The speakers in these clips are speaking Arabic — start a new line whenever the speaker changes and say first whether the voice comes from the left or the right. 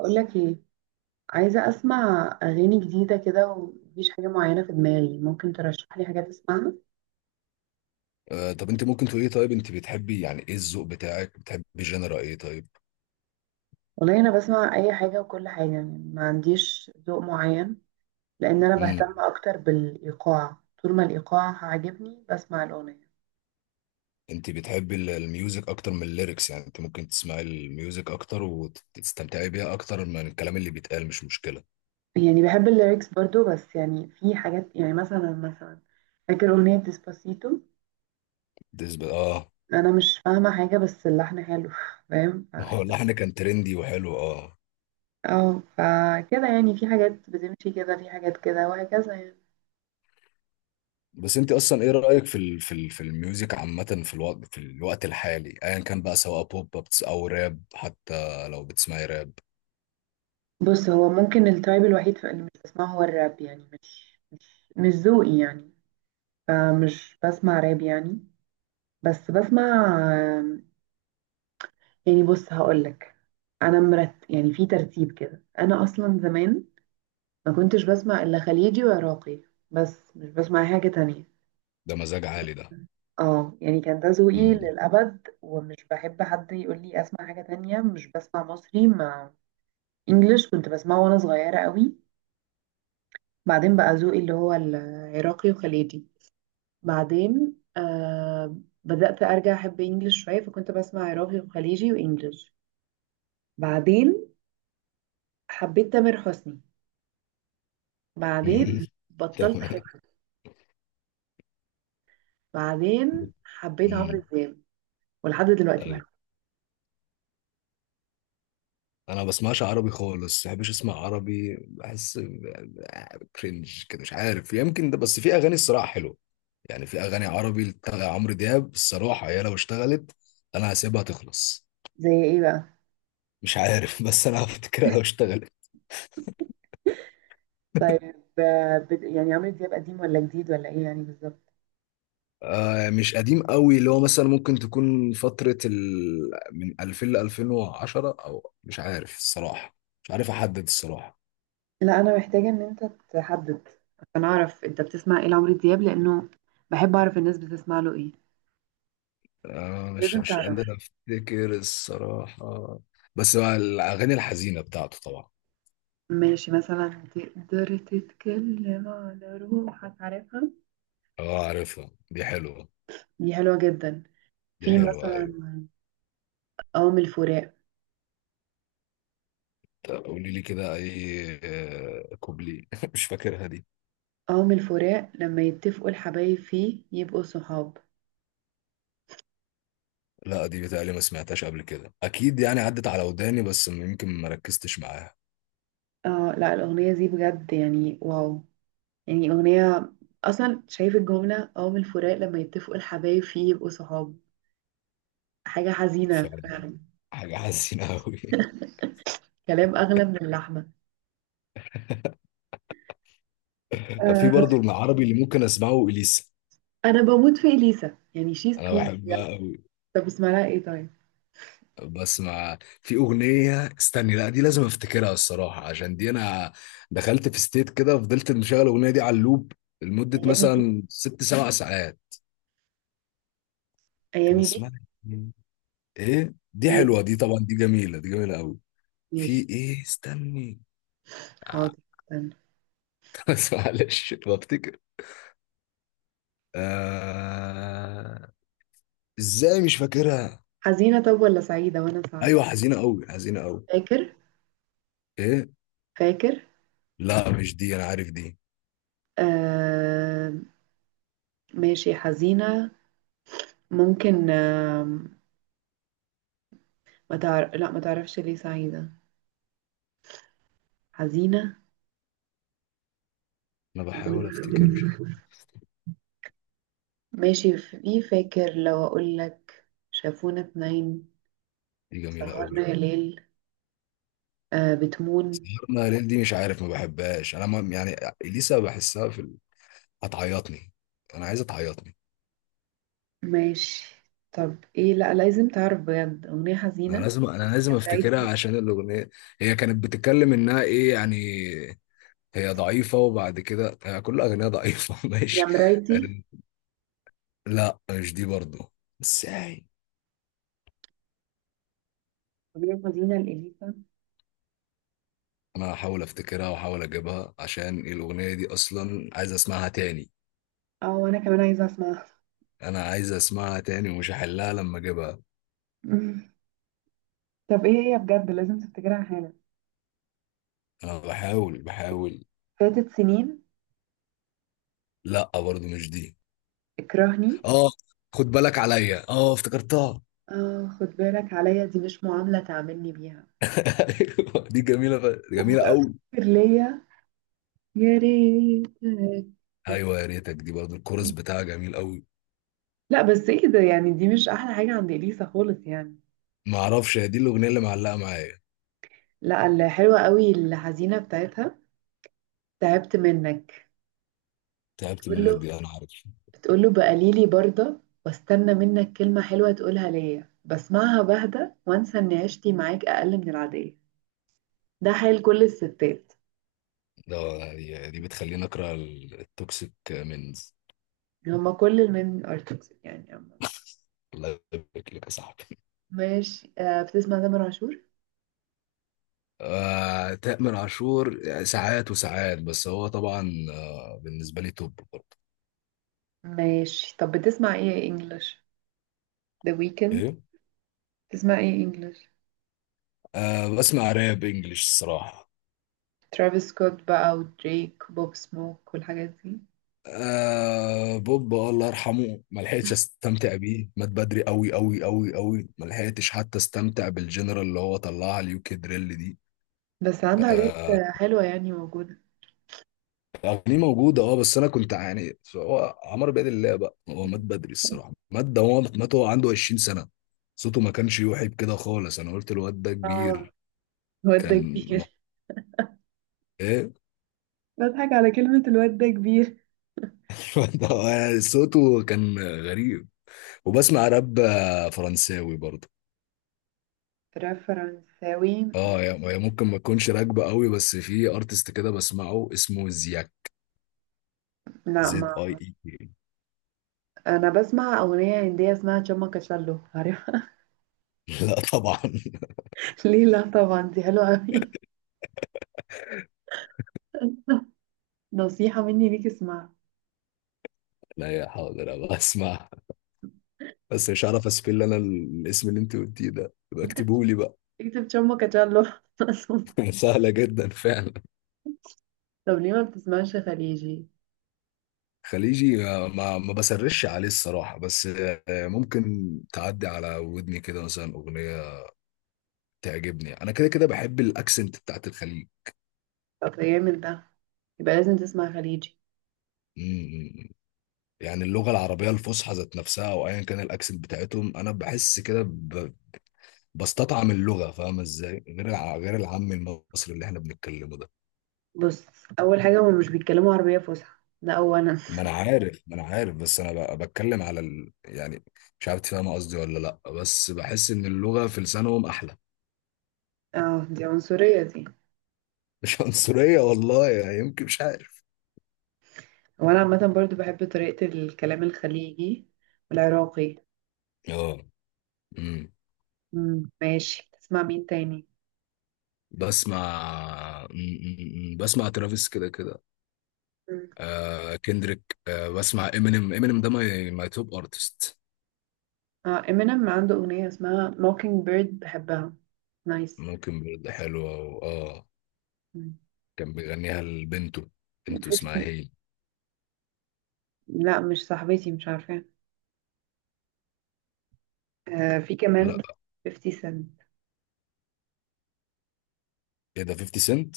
right: اقول لك ايه؟ عايزه اسمع اغاني جديده كده ومفيش حاجه معينه في دماغي. ممكن ترشح لي حاجات اسمعها؟
left: طب انت ممكن تقولي، طيب انت بتحبي، يعني ايه الذوق بتاعك؟ بتحبي جنرا ايه طيب؟
right: والله انا بسمع اي حاجه وكل حاجه، يعني ما عنديش ذوق معين، لان انا
left: امم.
right: بهتم اكتر بالايقاع. طول ما الايقاع عاجبني بسمع الاغنيه.
left: انت بتحبي الميوزك اكتر من الليركس، يعني انت ممكن تسمعي الميوزك اكتر وتستمتعي بيها اكتر من الكلام اللي بيتقال، مش مشكلة.
right: يعني بحب الليركس برضو، بس يعني في حاجات، يعني مثلا فاكر اغنيه ديسباسيتو؟
left: بالنسبة اه.
right: انا مش فاهمه حاجه بس اللحن حلو، فاهم؟
left: ما هو اللحن كان ترندي وحلو، اه.
right: اه فكده يعني في حاجات بتمشي كده، في حاجات كده، وهكذا يعني.
left: بس انت اصلا ايه رأيك في الميوزك عامة، في الوقت الحالي، ايا كان بقى، سواء بوب، او راب، حتى لو بتسمعي راب؟
right: بص، هو ممكن التايب الوحيد في اللي مش بسمعه هو الراب. يعني مش ذوقي يعني، فمش بسمع راب يعني. بس بسمع آم، يعني بص هقولك، انا مرت يعني في ترتيب كده، انا اصلا زمان ما كنتش بسمع الا خليجي وعراقي، بس مش بسمع أي حاجة تانية.
left: ده مزاج عالي ده.
right: اه يعني كان ده ذوقي
left: امم.
right: للأبد، ومش بحب حد يقول لي اسمع حاجة تانية. مش بسمع مصري مع انجلش كنت بسمعه وانا صغيرة قوي. بعدين بقى ذوقي اللي هو العراقي وخليجي. بعدين آه، بدأت أرجع أحب إنجلش شوية، فكنت بسمع عراقي وخليجي وإنجلش. بعدين حبيت تامر حسني، بعدين بطلت
left: تمام.
right: أحبه. بعدين حبيت عمرو
left: امم.
right: دياب، ولحد دلوقتي
left: طيب،
right: بحبه.
left: انا ما بسمعش عربي خالص، ما بحبش اسمع عربي، بحس كرنج كده، مش عارف، يمكن ده. بس في اغاني الصراحه حلوه، يعني في اغاني عربي بتاع عمرو دياب الصراحه، هي لو اشتغلت، انا هسيبها تخلص.
right: زي ايه بقى؟
left: مش عارف. بس انا هفتكرها لو اشتغلت.
right: طيب آه، يعني عمرو دياب قديم ولا جديد ولا ايه يعني بالظبط؟
left: آه، مش قديم قوي، اللي هو مثلا ممكن تكون فتره من 2000 ل 2010، او مش عارف الصراحه. مش عارف احدد الصراحه.
right: لا، أنا محتاجة إن أنت تحدد عشان أعرف أنت بتسمع إيه لعمرو دياب، لأنه بحب أعرف الناس بتسمع له إيه.
left: آه، مش
right: لازم
left: مش
right: تعرف.
left: قادر افتكر الصراحه. بس هو الاغاني الحزينه بتاعته طبعا.
right: ماشي، مثلا تقدر تتكلم على روحك؟ عارفها؟
left: اه، عارفها، دي حلوة.
right: دي حلوة جدا.
left: دي
right: في
left: حلوة، ايوه.
right: مثلا قوم الفراق.
left: طب قولي لي كده اي، كوبلي. مش فاكرها دي.
right: قوم الفراق لما يتفقوا الحبايب فيه يبقوا صحاب.
left: لا، دي بتهيألي ما سمعتهاش قبل كده اكيد، يعني عدت على وداني بس يمكن ما ركزتش معاها.
right: اه لا، الأغنية دي بجد يعني واو، يعني أغنية. أصلا شايف الجملة: قوم الفراق لما يتفقوا الحبايب فيه يبقوا صحاب، حاجة حزينة
left: فعلا.
right: فعلا.
left: حاجة حزينة قوي.
right: كلام أغلى من اللحمة.
left: في
right: آه.
left: برضو العربي اللي ممكن اسمعه اليسا.
right: أنا بموت في إليسا، يعني شيز
left: انا
right: كوين
left: بحبها
right: بجد.
left: قوي.
right: طب اسمها لها إيه طيب؟
left: بس ما في اغنية استني، لا دي لازم افتكرها الصراحة، عشان دي انا دخلت في ستيت كده، فضلت مشغل الاغنية دي على اللوب لمدة
right: أيامي بيك،
left: مثلا ست سبع ساعات. كان
right: أيامي بيك،
left: اسمها إيه؟ ايه، دي
right: أيامي
left: حلوه
right: بيك.
left: دي طبعا، دي جميله، دي جميله قوي. في
right: ماشي.
left: ايه استني؟ آه،
right: حاضر. استنى.
left: بس معلش بفتكر. آه... ازاي مش فاكرها؟
right: حزينة طب ولا سعيدة وأنا
left: ايوه،
right: أساعدك؟
left: حزينه قوي، حزينه قوي.
right: فاكر؟
left: ايه؟
right: فاكر؟
left: لا، مش دي، انا عارف دي.
right: آه، ماشي حزينة. ممكن. آه، ما تعرف؟ لا ما تعرفش ليه سعيدة؟ حزينة.
left: انا بحاول افتكر، مش عارف.
right: ماشي، في فاكر لو أقول لك شافونا اتنين؟
left: دي جميله قوي.
right: سهرنا يا ليل؟ آه بتمون.
left: سهرنا ليل دي مش عارف، ما بحبهاش انا، ما يعني، اليسا بحسها هتعيطني. انا عايزه تعيطني.
right: ماشي طب ايه، لا لازم تعرف بجد أغنية
left: انا
right: حزينة.
left: لازم انا لازم
right: يا مرايتي،
left: افتكرها عشان الاغنيه، هي كانت بتتكلم انها ايه يعني، هي ضعيفة وبعد كده هي كل أغنية ضعيفة.
right: يا
left: ماشي.
right: مرايتي.
left: لا، مش دي برضو. ازاي؟
right: أغنية حزينة لإليسا.
left: أنا هحاول أفتكرها وأحاول أجيبها، عشان الأغنية دي أصلا عايز أسمعها تاني.
right: اه وأنا كمان عايزة أسمعها.
left: أنا عايز أسمعها تاني ومش هحلها لما أجيبها.
right: طب ايه هي، بجد لازم تفتكرها حالا.
left: أنا بحاول بحاول.
right: فاتت سنين.
left: لا، برضو مش دي.
right: اكرهني.
left: آه، خد بالك عليا، آه افتكرتها!
right: اه خد بالك عليا، دي مش معاملة تعاملني بيها.
left: أيوة، دي جميلة جميلة
right: وبقى افتكر
left: أوي.
right: ليا. يا ريتك.
left: أيوة، يا ريتك. دي برضو الكورس بتاعها جميل أوي.
right: لا بس ايه ده يعني؟ دي مش احلى حاجة عند اليسا خالص يعني.
left: معرفش هي دي الأغنية اللي معلقة معايا.
right: لا، الحلوة قوي الحزينة بتاعتها. تعبت منك.
left: تعبت
right: بتقول
left: منك،
right: له
left: دي أنا عارف
right: بتقول له بقليلي برضه، واستنى منك كلمة حلوة تقولها ليا، بسمعها بهدى وانسى ان عشتي معاك اقل من العادية. ده حال كل الستات.
left: ده. دي بتخليني اكره التوكسيك منز.
right: هما كل المين ارتكس يعني عامة.
left: الله يبارك لك يا صاحبي.
right: ماشي. آه بتسمع تامر عاشور؟
left: آه، تامر عاشور يعني ساعات وساعات، بس هو طبعا بالنسبه لي توب برضه.
right: ماشي طب بتسمع ايه انجلش؟ ذا ويكند؟
left: ايه؟
right: بتسمع ايه انجلش؟
left: آه، بسمع راب انجلش الصراحه.
right: ترافيس سكوت بقى، ودريك، وبوب سموك، والحاجات دي؟
left: آه، بوب، الله يرحمه، ما لحقتش استمتع بيه، مات بدري قوي قوي قوي قوي، ما لحقتش حتى استمتع بالجنرال اللي هو طلعها اليوكي دريل دي.
right: بس عنده حاجات
left: آه،
right: آه، حلوة يعني موجودة.
left: اغانيه موجوده، اه، بس انا كنت يعني، هو عمرو بيد الله بقى، هو مات بدري الصراحه، مات ده، هو مات وهو عنده 20 سنه، صوته ما كانش يوحي بكده خالص، انا قلت الواد ده
right: اه
left: كبير.
right: الواد ده
left: كان م-
right: كبير.
left: ايه؟
right: بضحك على كلمة الواد ده كبير.
left: الواد ده هو يعني صوته كان غريب. وبسمع راب فرنساوي برضه.
right: راب فرنساوي؟
left: اه، هي ممكن ما تكونش راكبه قوي، بس في ارتست كده بسمعه اسمه زياك.
right: لا
left: زد اي
right: ما.
left: اي كي.
right: انا بسمع اغنية هندية اسمها تشاما كاشالو، عارفها؟
left: لا طبعا.
right: ليه لا طبعا؟ دي حلوة قوي، نصيحة مني ليك اسمعها.
left: لا، يا حاضر أبقى اسمع. بس مش عارف اسبل انا الاسم اللي انت قلتيه ده، بكتبه لي بقى.
right: اكتب شامبو كاتشالو.
left: سهلة جدا فعلا.
right: طب ليه ما بتسمعش خليجي؟
left: خليجي، ما بسرش عليه الصراحة، بس ممكن تعدي على ودني كده، مثلا أغنية تعجبني. أنا كده كده بحب الأكسنت بتاعت الخليج.
right: طب يا من ده، يبقى لازم تسمع خليجي.
left: مم. يعني اللغة العربية الفصحى ذات نفسها أو أيا كان الأكسنت بتاعتهم، أنا بحس كده بستطعم اللغة، فاهم إزاي؟ غير غير العام المصري اللي إحنا بنتكلمه ده.
right: بص، اول حاجه هما مش بيتكلموا عربيه فصحى، ده اولا.
left: ما أنا عارف، بس أنا بتكلم على يعني، مش عارف تفهم قصدي ولا لأ، بس بحس إن اللغة في لسانهم أحلى.
right: اه دي عنصريه دي.
left: مش عنصرية والله، يعني يمكن، مش عارف.
right: وانا عامه برضو بحب طريقه الكلام الخليجي والعراقي.
left: اه. امم.
right: مم. ماشي، تسمع مين تاني؟
left: بسمع ترافيس كده كده.
right: مم.
left: آه، كندريك، بسمع امينيم. امينيم ده ماي توب ارتست.
right: اه امينيم عنده اغنيه اسمها موكينج بيرد بحبها. نايس.
left: ممكن برضه حلوة، اه.
right: مم.
left: كان بيغنيها لبنته، بنته اسمها
right: 50؟
left: هي...
right: لا مش صاحبتي مش عارفه. آه في
left: لا،
right: كمان 50 سنت.
left: ايه ده، 50 سنت؟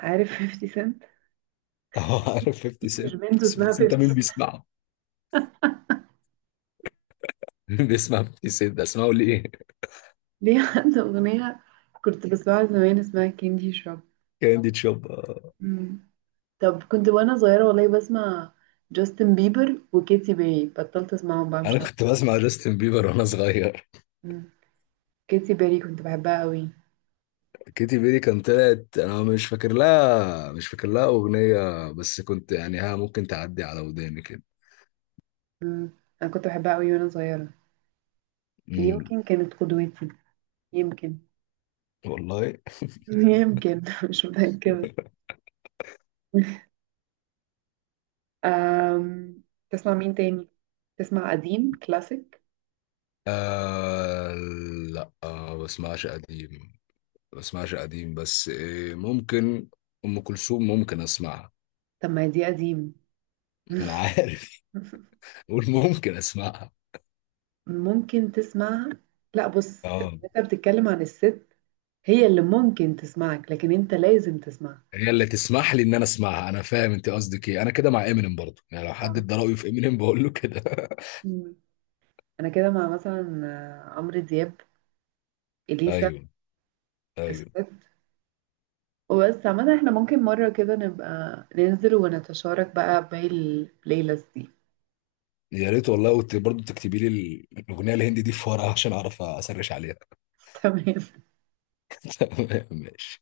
right: عارف 50 سنت؟
left: اه، عارف 50
right: أكيد مش
left: سنت،
right: بنت
left: بس 50
right: اسمها 50
left: سنت ده
right: سنت.
left: مين بيسمعه؟ مين بيسمع 50 سنت ده؟ اسمعه ليه؟
right: ليه؟ عنده أغنية كنت بسمعها زمان اسمها كاندي شوب.
left: كاندي تشوب، آه.
right: مم. طب كنت وأنا صغيرة والله بسمع جاستن بيبر وكيتي بيري، بطلت أسمعهم بقى
left: انا
right: مش عارفة.
left: كنت بسمع جاستن بيبر وانا صغير.
right: مم. كيتي بيري كنت بحبها قوي.
left: كيتي بيري كان طلعت، انا مش فاكر لها اغنيه، بس كنت يعني، ها، ممكن تعدي على وداني كده.
right: مم. أنا كنت بحبها قوي وأنا صغيرة.
left: امم.
right: يمكن كانت قدوتي. يمكن.
left: والله.
right: يمكن مش متأكدة. أم... تسمع مين تاني؟ تسمع قديم كلاسيك؟
left: آه. لا، بسمعش قديم. بسمعش قديم، بس إيه، ممكن ام كلثوم ممكن اسمعها.
right: طب ما دي قديم.
left: ما انا عارف. قول ممكن اسمعها.
right: ممكن تسمعها. لا بص،
left: اه.
right: انت بتتكلم عن الست. هي اللي ممكن تسمعك، لكن انت لازم تسمعها.
left: هي اللي تسمح لي ان انا اسمعها، انا فاهم انت قصدك ايه، انا كده مع امينيم برضو، يعني لو حد
right: اه.
left: ادى رايه في امينيم بقول له كده.
right: مم. انا كده مع مثلا آه، عمرو دياب، اليسا،
left: ايوه. ايوه.
right: الست. وبس عامة احنا ممكن مرة كده نبقى ننزل ونتشارك بقى باقي البلاي ليست دي.
left: يا ريت والله، برضه تكتبي لي الاغنيه الهندي دي في ورقه عشان اعرف اسرش عليها.
right: تمام.
left: ماشي.